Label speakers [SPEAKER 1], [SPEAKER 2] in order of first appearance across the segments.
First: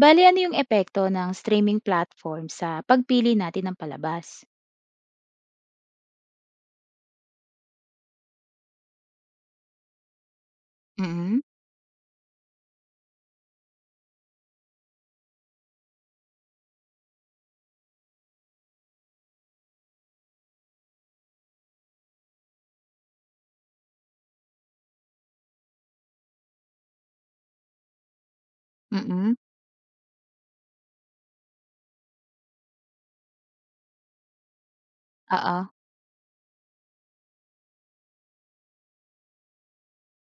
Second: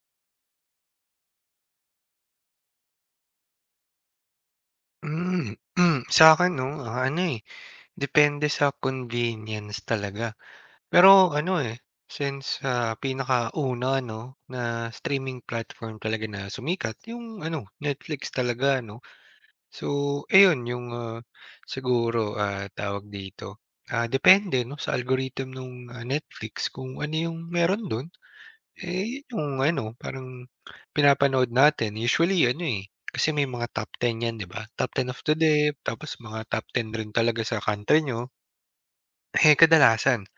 [SPEAKER 1] Bali ano yung epekto ng streaming platform sa pagpili natin ng palabas?
[SPEAKER 2] Hmm, hmm. Sa'kin 'no, ah, ano, eh, depende sa convenience talaga. Pero
[SPEAKER 1] Mm,
[SPEAKER 2] ano, eh, since, ah, pinakauna 'no, na streaming platform talaga na sumikat yung ano, Netflix talaga 'no. So ayun yung, ah, siguro, ah, tawag dito, ah, depende 'no, sa algorithm ng Netflix kung ano yung meron dun. Eh, yun
[SPEAKER 1] mm.
[SPEAKER 2] yung ano, parang pinapanood natin usually ano, eh, kasi may mga top 10 'yan 'di ba? Top 10 of the day,
[SPEAKER 1] Oo.
[SPEAKER 2] tapos mga top 10 rin talaga sa country niyo. Eh, kadalasan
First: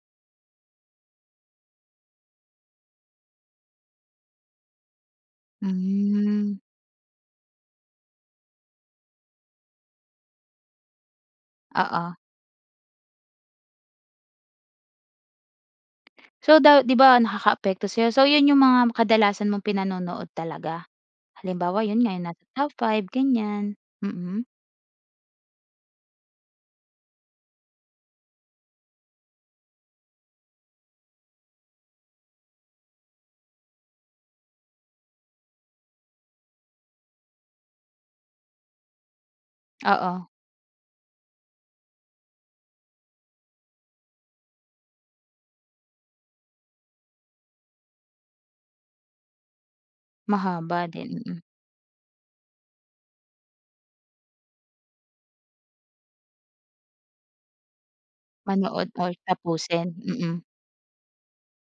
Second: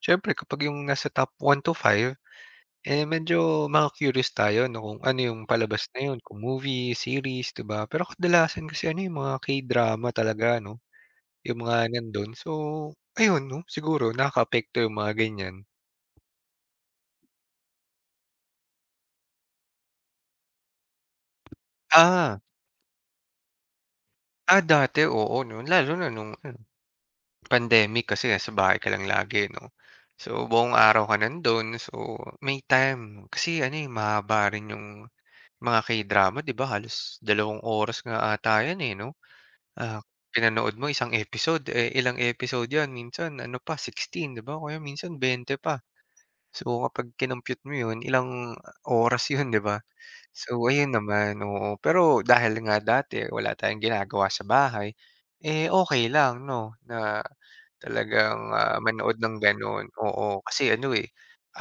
[SPEAKER 2] siyempre kapag yung nasa top 1 to five eh, medyo maku-curious tayo 'no, kung ano yung palabas na yun, kung
[SPEAKER 1] Hmm,
[SPEAKER 2] movie, series 'di ba? Pero kadalasan kasi ano, eh, mga K-drama talaga 'no, yung mga
[SPEAKER 1] oo.
[SPEAKER 2] nandun. So, ayun 'no, siguro nakakaapekto yung mga ganyan.
[SPEAKER 1] So daw 'di ba nakakaapekto sa'yo, so yun yung mga kadalasan mong pinanonood talaga? Halimbawa yun nga yung
[SPEAKER 2] Ah,
[SPEAKER 1] nasa top five ganyan. Mm.
[SPEAKER 2] ah, dati oo 'no, lalo na nung pandemic kasi nasa bahay ka lang lagi 'no. So, buong araw ka nandun. So, may time kasi ano, eh, mahaba rin yung mga K-drama 'di ba halos 2 oras nga ata 'yan, eh, 'no? Ah,
[SPEAKER 1] Oo,
[SPEAKER 2] pinanood mo isang episode, eh, ilang episode 'yan minsan ano pa 16 'di ba kaya minsan 20 pa. So, kapag kinompyut mo 'yun ilang oras 'yun 'di ba? So,
[SPEAKER 1] mahaba
[SPEAKER 2] ayun
[SPEAKER 1] din,
[SPEAKER 2] naman,
[SPEAKER 1] mm.
[SPEAKER 2] oo. Pero dahil nga dati wala tayong ginagawa sa bahay, eh, okay lang 'no na talagang, ah,
[SPEAKER 1] Manood or
[SPEAKER 2] manood ng gano'n,
[SPEAKER 1] tapusin, mm,
[SPEAKER 2] oo. Kasi ano, eh,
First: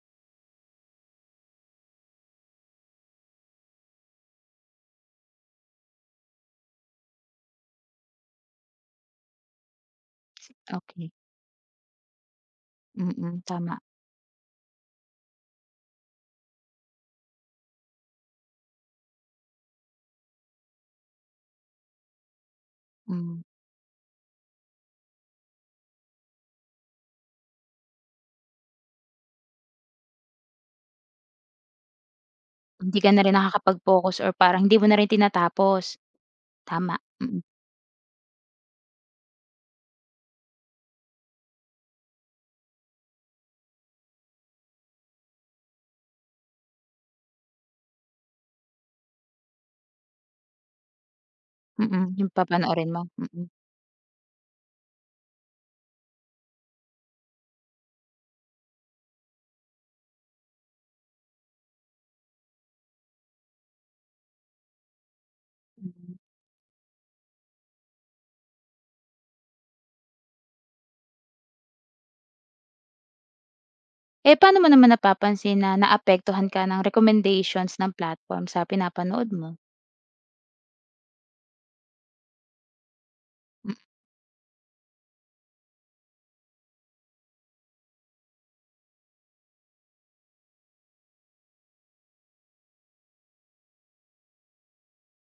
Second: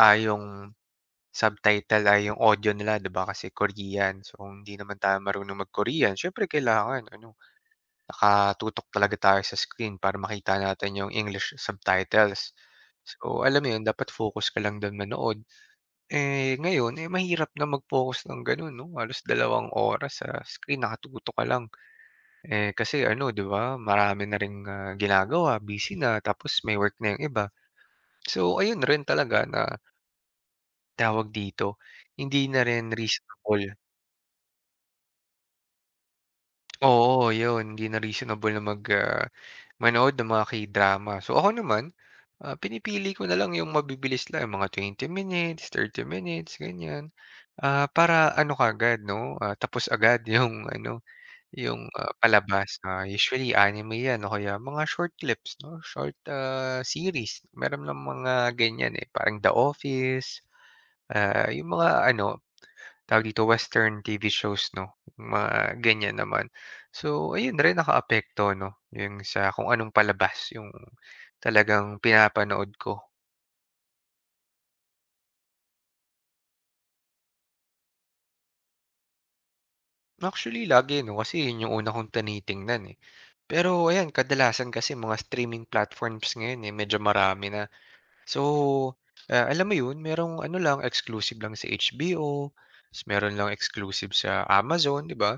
[SPEAKER 2] ah, yung subtitle ay yung audio nila 'di ba kasi Korean. So, kung hindi naman tayo marunong mag-Korean siyempre kailangan ano, nakatutok talaga tayo sa screen para makita natin yung
[SPEAKER 1] okey.
[SPEAKER 2] English subtitles.
[SPEAKER 1] Mm.
[SPEAKER 2] So, alam mo
[SPEAKER 1] Tama.
[SPEAKER 2] 'yun dapat focus ka lang do'n manood. Eh, ngayon, eh, mahirap na mag-focus ng gano'n 'no, halos 2 oras sa screen nakatutok ka lang. Eh, kasi ano
[SPEAKER 1] Hmm.
[SPEAKER 2] 'di ba marami na ring, ah, ginagawa, busy na tapos may work na yung iba. So, ayun rin talaga na tawag dito, hindi na rin
[SPEAKER 1] Hindi ka na rin
[SPEAKER 2] reasonable
[SPEAKER 1] nakakapag-focus or parang hindi mo na rin tinatapos, tama.
[SPEAKER 2] oo,
[SPEAKER 1] Mm,
[SPEAKER 2] yun, hindi na reasonable na mag, ah, manood ng mga K-drama. So, ako naman, ah, pinipili ko na lang yung mabibilis lang, yung mga 20 minutes, 30 minutes, ganyan. Ah, para ano kagad 'no, ah, tapos agad yung ano, yung,
[SPEAKER 1] mm.
[SPEAKER 2] ah,
[SPEAKER 1] Yung
[SPEAKER 2] palabas.
[SPEAKER 1] papanoorin mo,
[SPEAKER 2] Ah,
[SPEAKER 1] mm.
[SPEAKER 2] usually anime 'yan o kaya mga short clips 'no, short, ah, series. Meron ng mga ganyan, eh, parang The Office, ah, yung mga ano tawag dito, western TV shows 'no, mga ganyan naman. So, ayun rin nakaapekto 'no, yung sa kung anong palabas yung talagang pinapanood ko.
[SPEAKER 1] Paano mo naman napapansin na naapektuhan ka ng recommendations ng platform sa pinapanood mo?
[SPEAKER 2] Actually lagi 'no, kasi yun yung una kong tinitingnan, eh. Pero ayan, kadalasan kasi mga streaming platforms ngayon, eh, medyo marami na. So, ah, alam mo yun, merong ano lang, exclusive lang sa HBO, ta's meron lang exclusive sa Amazon, 'di ba?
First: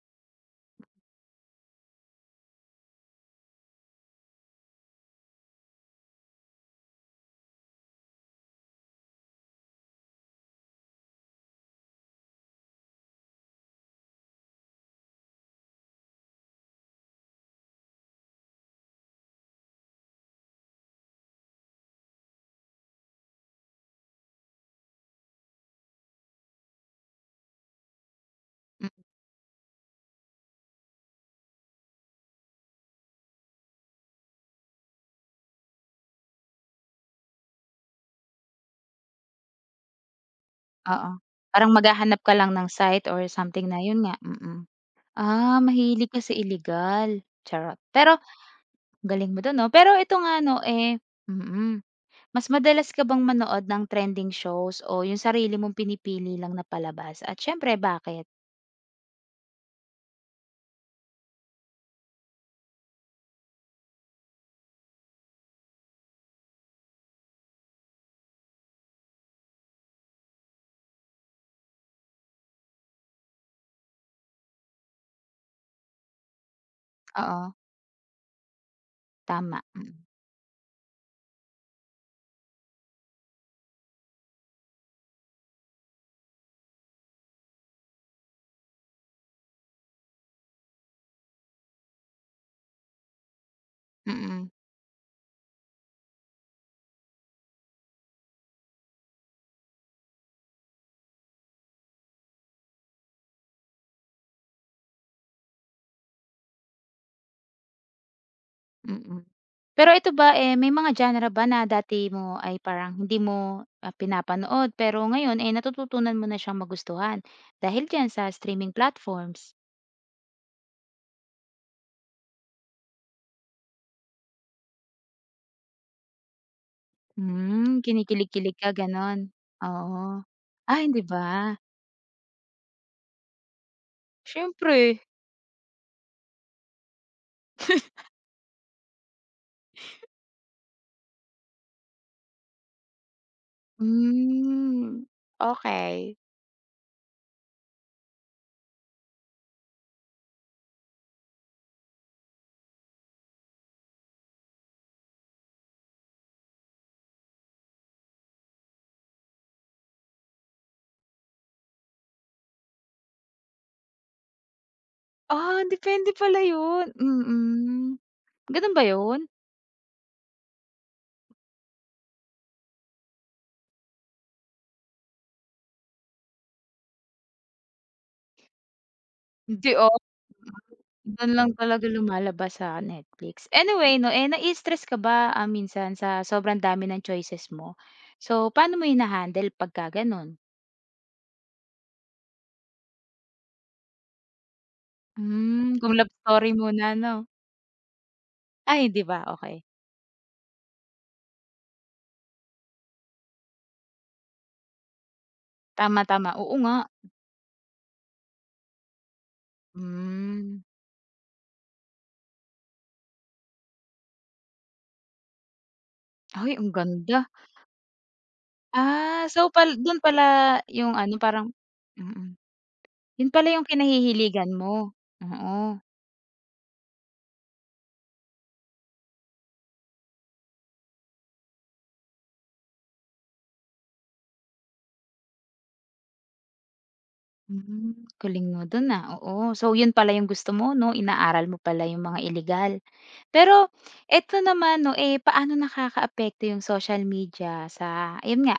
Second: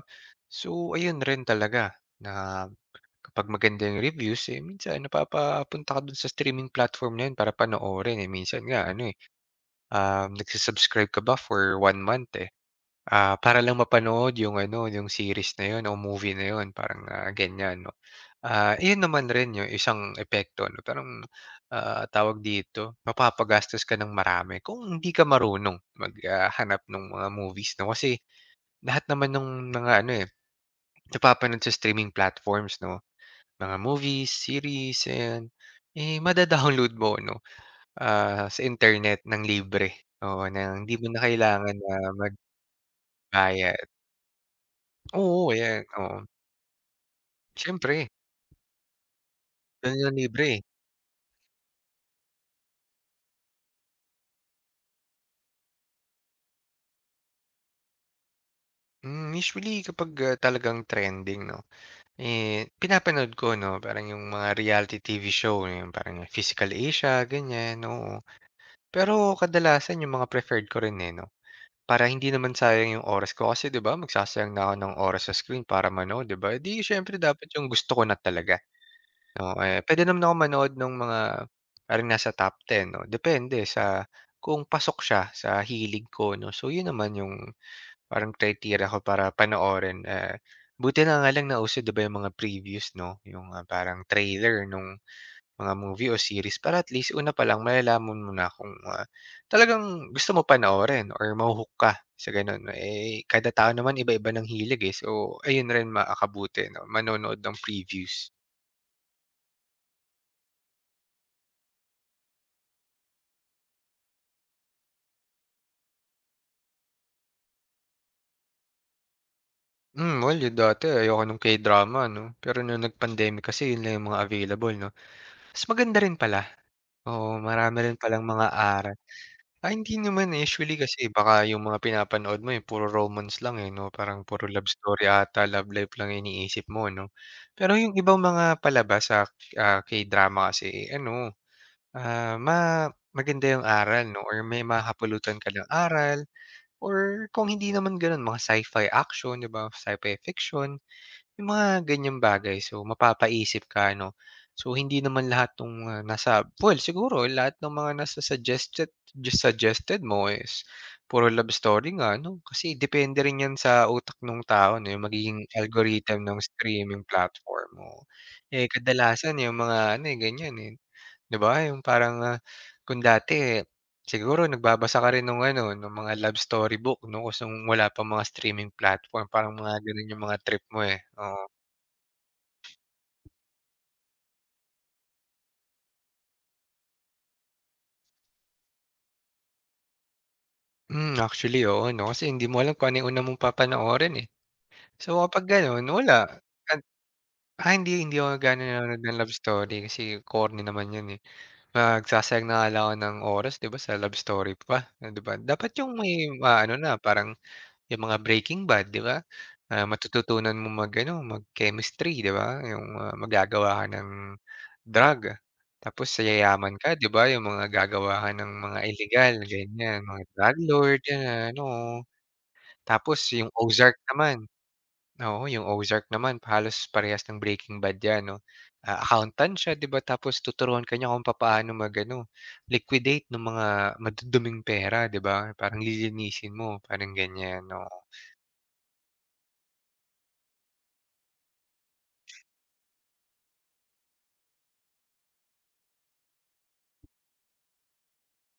[SPEAKER 2] So, ayun rin talaga na kapag maganda yung reviews, eh, minsan napapapunta ka dun sa streaming platform na yun para panoorin, eh. Minsan nga ano, eh, nagsu ka ba for 1 month, eh, ah, para lang mapanood yung ano, yung series na yun o movie na yun parang, ah, ganyan 'no. Ah, iyon naman rin yung isang epekto 'no, parang, ah, tawag dito, mapapagastos ka ng marami kung hindi ka marunong maghanap ng mga movies 'no. Kasi
[SPEAKER 1] Mm,
[SPEAKER 2] lahat naman ng mga ano, eh, napapanood sa streaming platforms 'no mga movies, series, ayan. Eh, mada-download mo 'no, ah, sa internet ng libre, oo, na hindi mo
[SPEAKER 1] oo.
[SPEAKER 2] na
[SPEAKER 1] Parang
[SPEAKER 2] kailangan na
[SPEAKER 1] maghahanap ka lang ng site or something
[SPEAKER 2] magbayad.
[SPEAKER 1] na yun nga, mm.
[SPEAKER 2] Oo, ayan,
[SPEAKER 1] Mahilig
[SPEAKER 2] oo.
[SPEAKER 1] ka sa ilegal, charot.
[SPEAKER 2] Siyempre,
[SPEAKER 1] Pero galing mo dun 'no. Pero
[SPEAKER 2] dahil nga
[SPEAKER 1] ito nga
[SPEAKER 2] libre,
[SPEAKER 1] 'no,
[SPEAKER 2] eh.
[SPEAKER 1] mm. Mas madalas ka bang manood ng trending shows o yung sarili mong pinipili lang na palabas at siyempre bakit?
[SPEAKER 2] Hmm, usually kapag, ah, talagang trending 'no, eh, pinapanood ko 'no, parang yung mga reality TV show, yung parang Physical Asia, ganyan, oo. Pero kadalasan yung mga preferred ko rin, eh, 'no. Para hindi naman sayang yung oras ko kasi 'di ba, magsasayang na ako ng oras sa screen para manood 'di ba, eh, 'di siyempre dapat
[SPEAKER 1] Oo,
[SPEAKER 2] yung gusto ko na talaga 'no.
[SPEAKER 1] tama,
[SPEAKER 2] Eh,
[SPEAKER 1] mm,
[SPEAKER 2] puwede naman akong manood nung mga parang nasa top 10, 'no, depende sa kung pasok siya sa hilig ko 'no. So yun naman yung parang criteria ko para panoorin, eh, buti na nga lang nauso 'di ba yung mga previews 'no, yung, ah, parang
[SPEAKER 1] mm.
[SPEAKER 2] trailer nung mga movie o series para at least una pa lang malalaman mo na kung, ah, talagang gusto mo panoorin or mahu ka sa gano'n. Eh, kada tao naman iba-iba ng hilig, eh. So, ayun rin makakabuti 'no, manonood ng previews.
[SPEAKER 1] Mm. Pero ito ba, may mga genre ba na dati mo ay parang hindi mo, pinapanood pero ngayon, natututunan mo na siyang magustuhan dahil diyan sa streaming platforms?
[SPEAKER 2] Hmm, well, yung dati ayoko nung K-drama 'no, pero nung nag-pandemic kasi yun lang yung mga available 'no. Mas maganda rin pala, oo,
[SPEAKER 1] Hmm,
[SPEAKER 2] marami rin palang mga
[SPEAKER 1] kinikilig-kilig ka
[SPEAKER 2] aral.
[SPEAKER 1] gano'n?
[SPEAKER 2] Ah, hindi
[SPEAKER 1] Oo.
[SPEAKER 2] naman, eh. Usually
[SPEAKER 1] Ay hindi
[SPEAKER 2] kasi
[SPEAKER 1] ba?
[SPEAKER 2] baka yung mga pinapanood mo, eh, puro romance lang, eh, 'no? Parang puro love
[SPEAKER 1] Siyempre.
[SPEAKER 2] story ata, love life lang yung iniisip mo, 'no? Pero yung ibang mga palabas sa, ah, K-drama kasi, eh, ano, ah, maganda yung aral, 'no, or may
[SPEAKER 1] Hmm,
[SPEAKER 2] mahapulutan ka ng
[SPEAKER 1] okey.
[SPEAKER 2] aral or kung hindi naman gano'n, mga sci-fi action, 'di ba, sci-fi fiction. Yung mga ganyang bagay so mapapaisip ka ano. So hindi naman lahat ng mga nasa well siguro lahat ng mga nasa suggested just suggested mo is puro love story nga 'no, kasi depende rin 'yan sa utak ng tao 'no, yung magiging
[SPEAKER 1] Ah, depende
[SPEAKER 2] algorithm ng
[SPEAKER 1] pala 'yun,
[SPEAKER 2] streaming platform
[SPEAKER 1] mm.
[SPEAKER 2] mo. Eh,
[SPEAKER 1] Gano'n ba 'yun?
[SPEAKER 2] kadalasan yung mga ano, eh, ganyan, eh, 'di ba yung parang, ah, kung dati siguro nagbabasa ka rin nung ano, ng mga love story book 'no, ta's nung wala pa mga streaming platform parang
[SPEAKER 1] Hindi,
[SPEAKER 2] mga
[SPEAKER 1] ah
[SPEAKER 2] gano'n yung mga trip mo, eh,
[SPEAKER 1] Don
[SPEAKER 2] oo.
[SPEAKER 1] lang talaga lumalabas sa Netflix. Anyway 'no, nai-stress ka ba, minsan sa sobrang dami ng choices mo? So, paano mo hina-handle pagka gano'n?
[SPEAKER 2] Hmm, actually oo 'no, kasi hindi mo alam kung ano yung una mong papanoorin, eh. So, kapag
[SPEAKER 1] Hmm,
[SPEAKER 2] gano'n
[SPEAKER 1] kung love
[SPEAKER 2] wala
[SPEAKER 1] story
[SPEAKER 2] at
[SPEAKER 1] muna 'no?
[SPEAKER 2] ah, hindi hindi ako ganon
[SPEAKER 1] Ay
[SPEAKER 2] nanonood
[SPEAKER 1] hindi
[SPEAKER 2] ng
[SPEAKER 1] ba,
[SPEAKER 2] love
[SPEAKER 1] okey.
[SPEAKER 2] story kasi corny naman 'yun, eh. Magsasayang na nga lang ako ng oras 'di ba sa love story pa, ah, 'di ba? Dapat yung
[SPEAKER 1] Tama,
[SPEAKER 2] may
[SPEAKER 1] tama, oo
[SPEAKER 2] ah, ano
[SPEAKER 1] nga.
[SPEAKER 2] na parang yung mga Breaking Bad 'di ba, ah, matututunan
[SPEAKER 1] Hmm,
[SPEAKER 2] mo mag-ano, mag-chemistry 'di ba, yung, ah, maggagawa ka ng drug, tapos
[SPEAKER 1] ay ang
[SPEAKER 2] yayaman ka 'di
[SPEAKER 1] ganda.
[SPEAKER 2] ba, yung mga gagawa ka ng mga illegal
[SPEAKER 1] So pal dun
[SPEAKER 2] ganiyan, mga drug
[SPEAKER 1] pala yung
[SPEAKER 2] lord,
[SPEAKER 1] ano parang
[SPEAKER 2] 'yan, oo.
[SPEAKER 1] mm,
[SPEAKER 2] Tapos
[SPEAKER 1] yun
[SPEAKER 2] yung
[SPEAKER 1] pala yung
[SPEAKER 2] Ozark naman,
[SPEAKER 1] kinahihiligan mo?
[SPEAKER 2] oo, yung
[SPEAKER 1] Oo,
[SPEAKER 2] Ozark naman halos parehas ng Breaking Bad 'yan 'no. Ah, accountant siya 'di ba, tapos tuturuan ka niya kung papaano mag-ano, liquidate ng mga maduduming pera 'di ba, parang lilinisin mo, parang ganyan, oo.
[SPEAKER 1] hmm, galing mo dun, oo. So yun pala yung gusto mo 'no, inaaral mo pala yung mga ilegal. Pero eto naman 'no, paano nakakaapekto yung social media sa ayun nga,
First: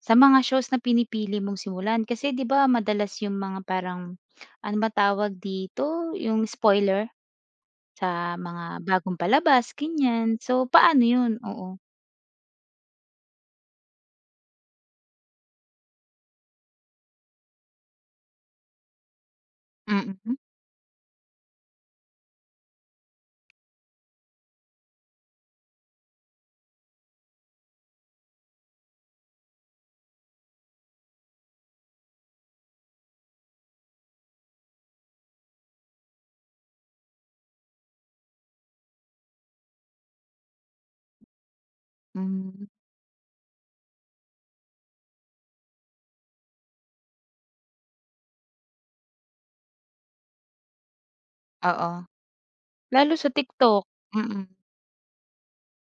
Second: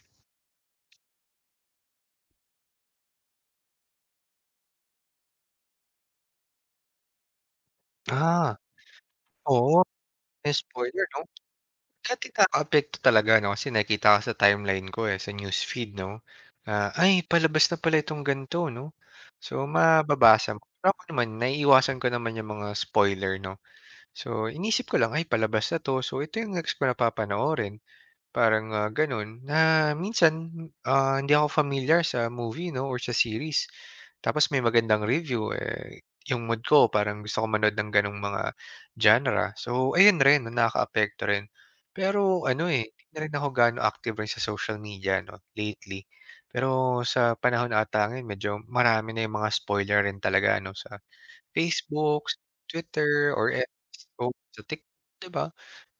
[SPEAKER 1] sa mga shows na pinipili mong simulan? Kasi 'di ba madalas yung mga parang ano ba tawag dito, yung spoiler sa
[SPEAKER 2] Ah,
[SPEAKER 1] mga bagong palabas,
[SPEAKER 2] oo,
[SPEAKER 1] ganyan. So, paano
[SPEAKER 2] spoiler 'no.
[SPEAKER 1] yun? Oo.
[SPEAKER 2] Dati nakakaapekto talaga 'no, kasi nakikita ko sa timeline ko, eh, sa newsfeed 'no, na, "Ay palabas na pala itong ganito 'no." So,
[SPEAKER 1] Mm.
[SPEAKER 2] mababasa mo. Pero ako naman naiiwasan ko naman yung mga spoiler 'no. So, inisip ko lang, ay palabas na 'to. So, ito yung next ko na papanoorin, parang, ah, gano'n. Na minsan, ah, hindi ako familiar sa movie 'no or sa series, tapos may magandang review, eh, yung mood ko parang gusto ko manood ng gano'ng mga genre. So, ayun rin no, nakakaapekto rin. Pero
[SPEAKER 1] Hmm,
[SPEAKER 2] ano, eh, hindi na rin ako gaano active rin sa social media 'no, lately. Pero sa panahon ata ngayon medyo marami na yung mga spoiler rin talaga ano sa
[SPEAKER 1] oo.
[SPEAKER 2] Facebook,
[SPEAKER 1] Lalo sa
[SPEAKER 2] Twitter, or X
[SPEAKER 1] TikTok.
[SPEAKER 2] o
[SPEAKER 1] Mm.
[SPEAKER 2] sa Tik 'di ba?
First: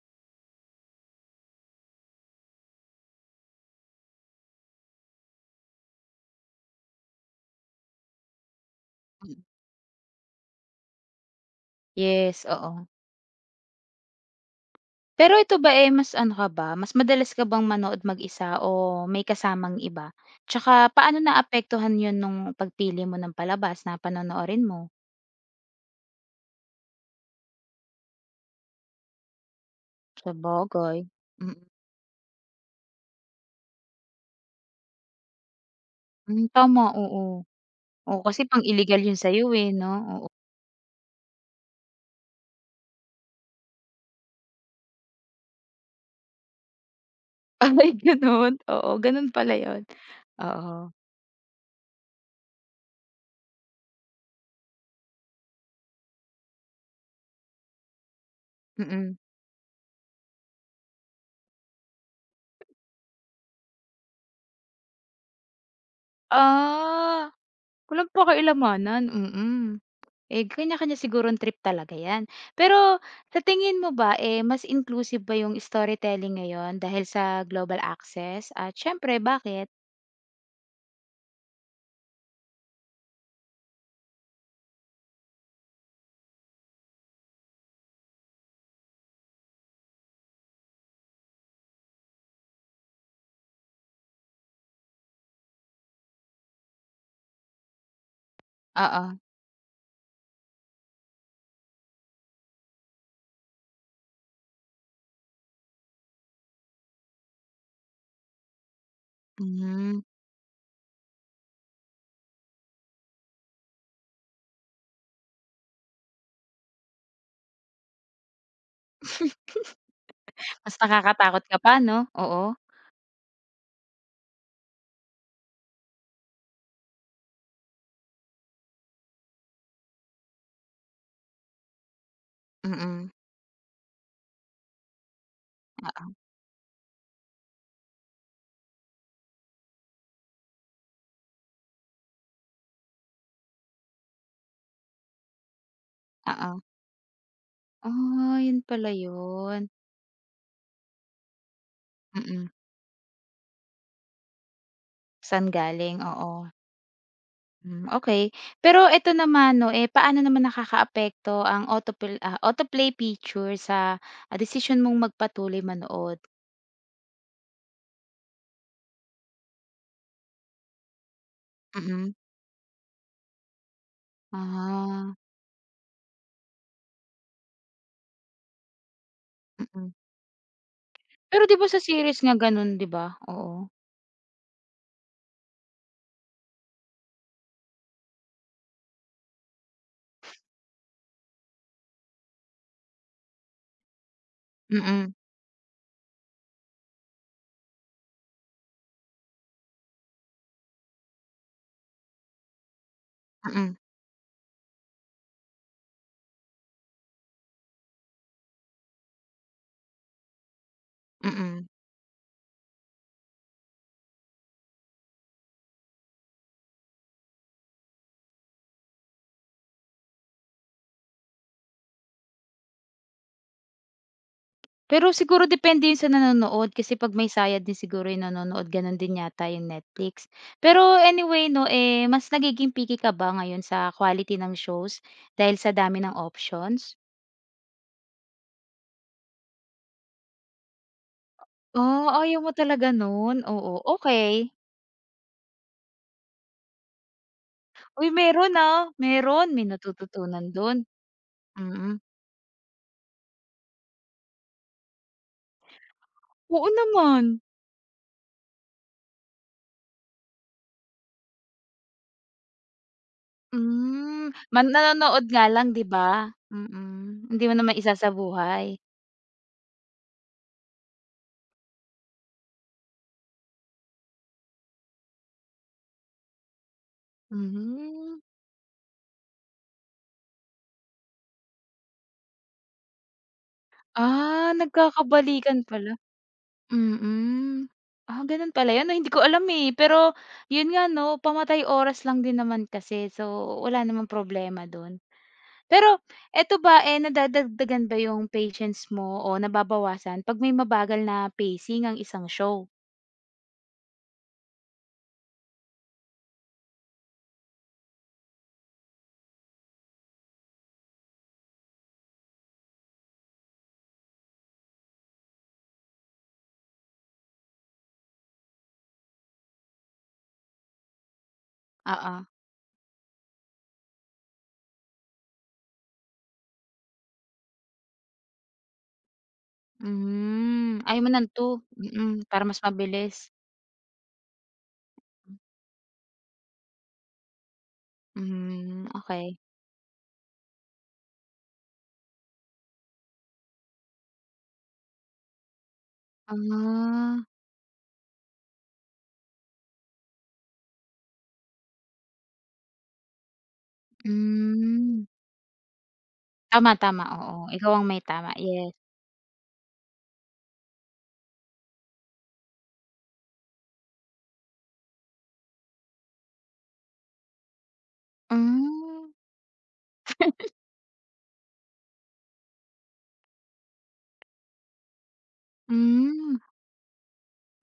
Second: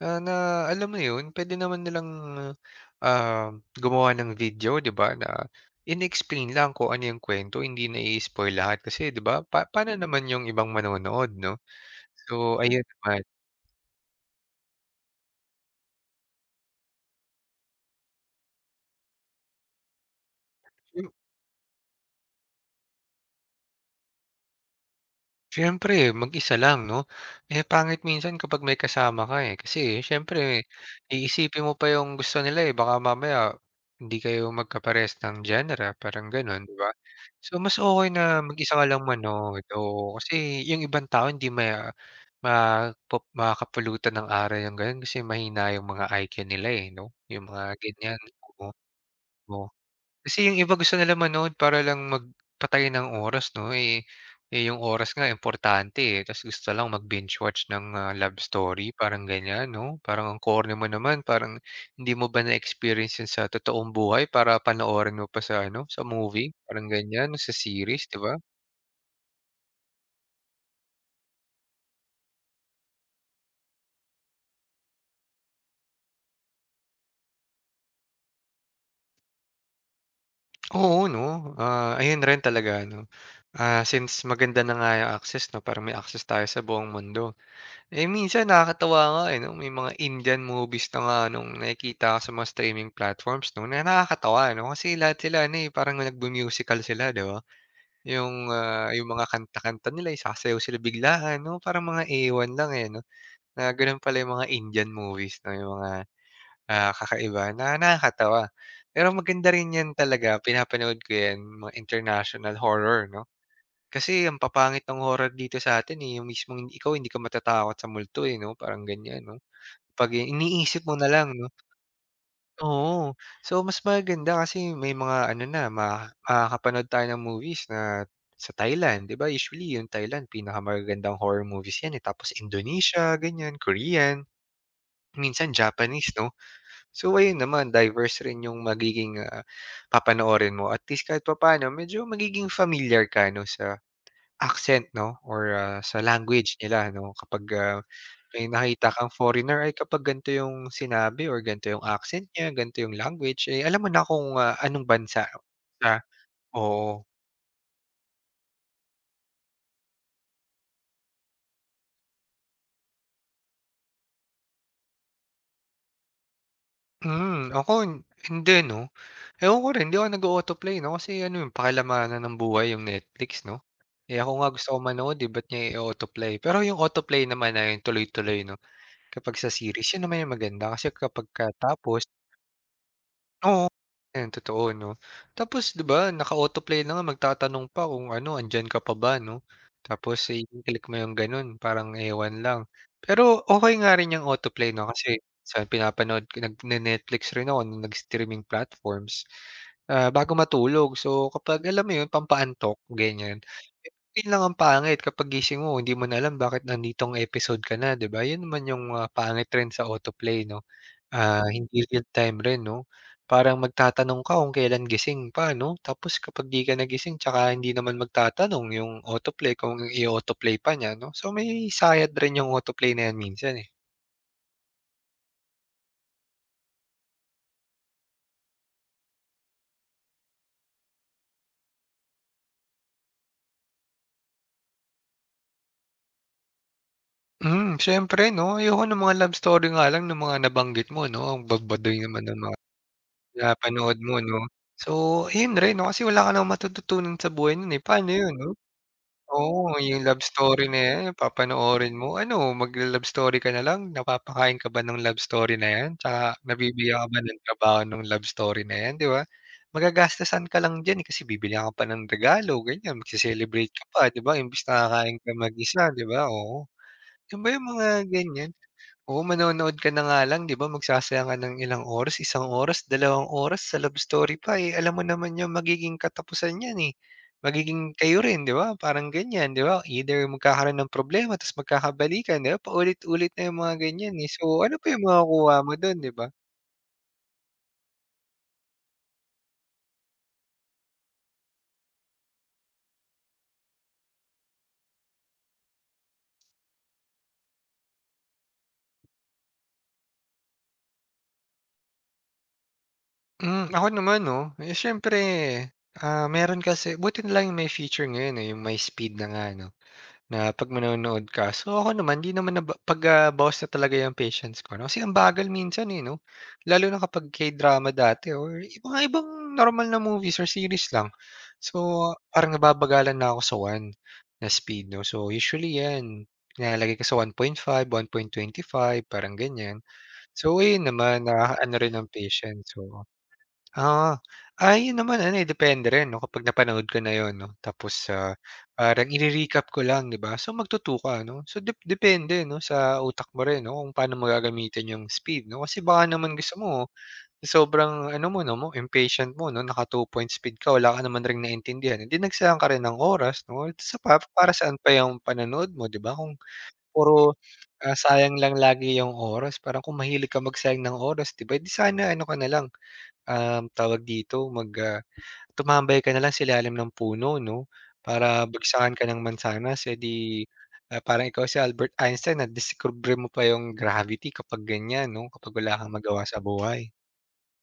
[SPEAKER 2] Ah, na alam mo 'yun, puwede naman nilang, ah, gumawa ng video 'di ba, na in-explain lang kung ano 'yung kuwento, hindi na i-spoil lahat kasi 'di ba,
[SPEAKER 1] Mm.
[SPEAKER 2] paano naman 'yung ibang manonood 'no?
[SPEAKER 1] Yes,
[SPEAKER 2] So ayun
[SPEAKER 1] oo.
[SPEAKER 2] naman.
[SPEAKER 1] Pero ito ba, mas ano ka ba, mas madalas ka bang manood mag-isa o may kasamang iba? Tsaka paano naapektuhan yun nung pagpili mo ng palabas na panonoorin mo?
[SPEAKER 2] Siyempre mag-isa lang 'no, eh, pangit minsan kapag may kasama ka, eh, kasi siyempre
[SPEAKER 1] Sabagay, mm.
[SPEAKER 2] iisipin mo pa yung gusto nila, eh, baka mamaya hindi kayo magkaparehas ng genre parang
[SPEAKER 1] Hmm,
[SPEAKER 2] gano'n, 'di
[SPEAKER 1] tama,
[SPEAKER 2] ba?
[SPEAKER 1] oo.
[SPEAKER 2] So mas okay
[SPEAKER 1] Oo,
[SPEAKER 2] na
[SPEAKER 1] kasi
[SPEAKER 2] mag-isa ka
[SPEAKER 1] pang-illegal
[SPEAKER 2] lang
[SPEAKER 1] yun sa'yo,
[SPEAKER 2] manood,
[SPEAKER 1] eh, 'no?
[SPEAKER 2] oo,
[SPEAKER 1] Oo.
[SPEAKER 2] kasi yung ibang tao hindi maya mapu makakapulutan ng aral yung gano'n kasi mahina yung mga IQ nila, eh, 'no, yung mga
[SPEAKER 1] Ay,
[SPEAKER 2] ganyan,
[SPEAKER 1] gano'n?
[SPEAKER 2] oo,
[SPEAKER 1] Oo, gano'n pala
[SPEAKER 2] oo.
[SPEAKER 1] yun.
[SPEAKER 2] Kasi yung iba
[SPEAKER 1] Oo,
[SPEAKER 2] gusto nila manood para lang magpatay ng oras 'no, eh, eh, yung oras nga importante, eh, ta's gusto lang mag-binge watch ng, ah, love story
[SPEAKER 1] mm.
[SPEAKER 2] parang ganyan 'no? Parang ang corny mo naman, parang hindi mo ba na-experience 'yun sa totoong buhay para panoorin mo pa sa ano, sa movie parang
[SPEAKER 1] Ah,
[SPEAKER 2] ganyan, no? Sa series
[SPEAKER 1] Walang
[SPEAKER 2] 'di ba?
[SPEAKER 1] pakialamanan, mm. Kanya-kanya sigurong trip talaga 'yan. Pero sa tingin mo ba, mas inclusive ba yung storytelling ngayon dahil sa global access at siyempre bakit?
[SPEAKER 2] Oo 'no, ah, ayun rin talaga ano, ah, since maganda na nga yung access 'no, parang may access tayo sa buong mundo. Eh, minsan nakakatuwa nga, eh, 'no, may mga Indian movies na nga nung nakikita ko sa mga streaming platforms 'no, na nakakatawa 'no, kasi lahat sila ano, eh, parang nagmu-musical sila, 'di ba? Yung, ah,
[SPEAKER 1] Oo,
[SPEAKER 2] yung mga kanta-kanta nila, eh, sasayaw sila biglaan 'no, parang mga ewan lang, eh, 'no, na gano'n pala yung mga Indian movies 'no, yung mga, ah, kakaiba na nakakatawa. Pero maganda rin 'yan
[SPEAKER 1] hmm.
[SPEAKER 2] talaga, pinapanood ko 'yan, mga international horror 'no. Kasi ang papangit ng horror dito sa'tin, eh, yung mismong ikaw hindi ka matatakot sa multo, eh, 'no, parang ganyan, 'no? Pag
[SPEAKER 1] Mas
[SPEAKER 2] iniisip mo na lang,
[SPEAKER 1] nakakatakot
[SPEAKER 2] 'no?
[SPEAKER 1] ka pa 'no? Oo.
[SPEAKER 2] Oo. So, mas maganda kasi may mga ano na, makakapanood tayo ng movies na sa Thailand, 'di ba usually yung Thailand pinakamagagandang horror movies 'yan, eh. Tapos Indonesia,
[SPEAKER 1] Mm,
[SPEAKER 2] ganyan, Korean, minsan Japanese,
[SPEAKER 1] oo,
[SPEAKER 2] 'no? So, ayun naman diverse rin yung magiging, papanoorin mo at least kahit papaano medyo magiging familiar ka, 'no, sa accent 'no or, sa language
[SPEAKER 1] oo.
[SPEAKER 2] nila 'no kapag,
[SPEAKER 1] Ah,
[SPEAKER 2] may
[SPEAKER 1] yun
[SPEAKER 2] nakita
[SPEAKER 1] pala
[SPEAKER 2] kang foreigner,
[SPEAKER 1] yun.
[SPEAKER 2] ay kapag ganito yung sinabi or ganito yung accent
[SPEAKER 1] Mm.
[SPEAKER 2] niya, ganito yung language, eh, alam mo na kung, anong bansa,
[SPEAKER 1] Saan galing,
[SPEAKER 2] ah,
[SPEAKER 1] oo.
[SPEAKER 2] oo.
[SPEAKER 1] Hmm, okay. Pero eto naman 'no, paano naman nakakaapekto ang autoplay, autoplay feature sa, desisyon mong magpatuloy manood?
[SPEAKER 2] Ako hindi 'no. Ewan ko rin, hindi ako nag-o-autoplay 'no kasi ano yun,
[SPEAKER 1] Mm.
[SPEAKER 2] pakilamanan ng buhay yung Netflix 'no. Eh, ako nga gusto ko
[SPEAKER 1] Ah,
[SPEAKER 2] manood, eh, ba't niya i-o-autoplay. Pero yung autoplay naman na yung tuloy-tuloy 'no, kapag sa
[SPEAKER 1] mm.
[SPEAKER 2] series, yun naman yung maganda kasi
[SPEAKER 1] Pero
[SPEAKER 2] kapagka
[SPEAKER 1] 'di ba sa
[SPEAKER 2] tapos.
[SPEAKER 1] series nga gano'n 'di ba? Oo,
[SPEAKER 2] Oo, yan totoo 'no. Tapos 'di ba naka-autoplay na nga magtatanong pa kung ano, "Andiyan ka pa ba?" 'no. Tapos, eh, i-click mo yung gano'n parang ewan lang. Pero okay nga rin yung autoplay 'no
[SPEAKER 1] mm,
[SPEAKER 2] kasi sa pinapanood ko Netflix rin ako nung nag-streaming platforms, bago matulog. So kapag alam mo yun pampaantok ganyan,
[SPEAKER 1] mm,
[SPEAKER 2] eh, yun lang ang pangit kapag gising mo hindi mo na alam bakit nanditong episode ka na 'di ba? Yun naman yung, pangit rin sa autoplay 'no. Ah,
[SPEAKER 1] mm.
[SPEAKER 2] hindi real time rin 'no? Parang magtatanong ka kung kailan gising pa 'no? Tapos kapag 'di ka nagising tsaka hindi naman magtatanong yung autoplay kung i-autoplay pa niya 'no? So, may sayad rin yung autoplay na 'yan minsan, eh.
[SPEAKER 1] Pero siguro depende 'yun sa nanonood kasi 'pag may sayad din siguro 'yung nanonood gano'n din yata 'yung Netflix. Pero anyway 'no, mas nagiging picky ka ba ngayon sa quality ng shows dahil sa dami ng options?
[SPEAKER 2] Hmm, siyempre 'no? Ayoko ng mga love story nga lang ng mga nabanggit mo 'no? Ang babadoy naman ng
[SPEAKER 1] Ayaw mo
[SPEAKER 2] mga
[SPEAKER 1] talaga no'n? Oo,
[SPEAKER 2] napanood mo
[SPEAKER 1] okey.
[SPEAKER 2] 'no? So, ayun rin 'no, kasi wala ka namang matututunan sa buhay nun, eh.
[SPEAKER 1] Uy
[SPEAKER 2] Paano yun
[SPEAKER 1] meron,
[SPEAKER 2] 'no?
[SPEAKER 1] ah, meron, may
[SPEAKER 2] Oo, yung love
[SPEAKER 1] natututunan
[SPEAKER 2] story na
[SPEAKER 1] do'n,
[SPEAKER 2] yan yung papanoorin
[SPEAKER 1] mm.
[SPEAKER 2] mo. Ano, magla-love story ka na lang? Napapakain ka ba ng love story na yan? Tsaka
[SPEAKER 1] Oo
[SPEAKER 2] nabibigyan ka ba
[SPEAKER 1] naman.
[SPEAKER 2] ng trabaho ng love story na yan, 'di ba? Magagastusan ka lang diyan, eh, kasi bibili ka pa ng regalo ganyan, magse-celebrate ka pa, 'di
[SPEAKER 1] Hmm,
[SPEAKER 2] ba? Imbis
[SPEAKER 1] man
[SPEAKER 2] na kakain
[SPEAKER 1] nanonood
[SPEAKER 2] ka
[SPEAKER 1] nga lang
[SPEAKER 2] mag-isa,
[SPEAKER 1] 'di
[SPEAKER 2] 'di ba?
[SPEAKER 1] ba?
[SPEAKER 2] Oo.
[SPEAKER 1] Mm,
[SPEAKER 2] Yun
[SPEAKER 1] hindi
[SPEAKER 2] ba
[SPEAKER 1] mo
[SPEAKER 2] yung
[SPEAKER 1] naman
[SPEAKER 2] mga ganyan?
[SPEAKER 1] isasabuhay.
[SPEAKER 2] Oo, manonood ka na nga lang 'di ba magsasayang ka ng ilang oras, isang oras, dalawang oras sa love story pa, eh, alam mo naman yung magiging katapusan niyan, eh. Magiging kayo
[SPEAKER 1] Mhm.
[SPEAKER 2] rin 'di ba parang ganyan 'di ba either magkakaroon ng problema tapos magkakabalikan 'di ba paulit-ulit na yung mga ganyan, eh.
[SPEAKER 1] Ah,
[SPEAKER 2] So, ano pa yung makukuha
[SPEAKER 1] nagkakabalikan
[SPEAKER 2] mo
[SPEAKER 1] pala,
[SPEAKER 2] dun 'di ba?
[SPEAKER 1] mm. Ah, gano'n pala 'yun 'no, hindi ko alam, eh, pero 'yun nga 'no, pamatay oras lang din naman kasi so wala namang problema do'n. Pero eto ba, nadadagdagan ba 'yung patience mo o nababawasan 'pag may mabagal na pacing ang isang show?
[SPEAKER 2] Ako naman 'no, eh, siyempre, meron kasi buti na lang yung may feature ngayon, eh, yung My Speed na nga 'no. Na 'pag manonood ka. So, ako naman 'di naman naba 'pag, bawas na talaga yung patience ko 'no, kasi ang bagal minsan, eh, 'no? Lalo na kapag K-drama dati or ibang ibang normal na movies or series lang. So,
[SPEAKER 1] Oo,
[SPEAKER 2] parang nababagalan na ako sa one na speed 'no. So, usually 'yan, nilalagay ka sa 1.5, 1.25 parang ganyan. So,
[SPEAKER 1] hmm,
[SPEAKER 2] yun
[SPEAKER 1] ayaw mo
[SPEAKER 2] naman
[SPEAKER 1] ng
[SPEAKER 2] na
[SPEAKER 1] 2,
[SPEAKER 2] ano rin ng
[SPEAKER 1] mm, para mas
[SPEAKER 2] patience, so.
[SPEAKER 1] mabilis.
[SPEAKER 2] Ah, yun naman ano, eh, depende rin 'no, kapag napanood ko na yun 'no, tapos,
[SPEAKER 1] Hmm,
[SPEAKER 2] parang
[SPEAKER 1] okey.
[SPEAKER 2] ire-recap ko lang 'di ba, so magtuto ka 'no. So depende 'no, sa utak mo rin 'no, kung paano mo gagamitin yung speed 'no, kasi baka naman gusto mo
[SPEAKER 1] Ah,
[SPEAKER 2] sobrang ano mo 'no, impatient mo 'no, naka 2 point speed ka wala ka naman ring naintindihan, eh, 'di nagsayang ka rin ng oras 'no. Sa pa para saan pa
[SPEAKER 1] hmm.
[SPEAKER 2] yung panonood mo 'di ba, kung
[SPEAKER 1] Tama, tama, oo.
[SPEAKER 2] puro,
[SPEAKER 1] Ikaw ang may tama,
[SPEAKER 2] sayang lang
[SPEAKER 1] yes.
[SPEAKER 2] lagi yung oras parang kung mahilig ka magsayang ng oras 'di ba, 'di sana ano ka na lang. Tawag dito, mag, tumambay ka na lang sa ilalim ng puno 'no, para bagsakan ka
[SPEAKER 1] Hmm,
[SPEAKER 2] ng mansanas, eh, di, parang ikaw si Albert Einstein na nadiskubre mo pa yung gravity kapag ganyan 'no, kapag wala kang magawa
[SPEAKER 1] hmm.
[SPEAKER 2] sa buhay.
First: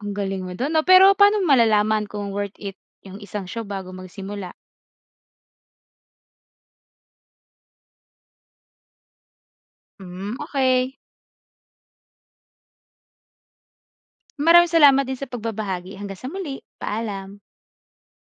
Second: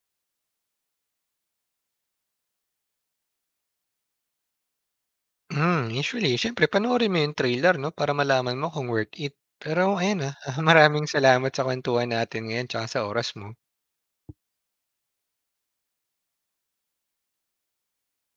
[SPEAKER 1] Ang galing mo dun 'no, pero paano mo malalaman kung worth it yung isang show bago magsimula?
[SPEAKER 2] Usually siyempre panoorin mo yung trailer 'no, para malaman mo kung worth it. Pero ayan,
[SPEAKER 1] Hmm, okey.
[SPEAKER 2] maraming salamat sa kuwentuhan natin ngayon tsaka sa oras mo.
[SPEAKER 1] Maraming salamat din sa pagbabahagi. Hanggang sa muli, paalam.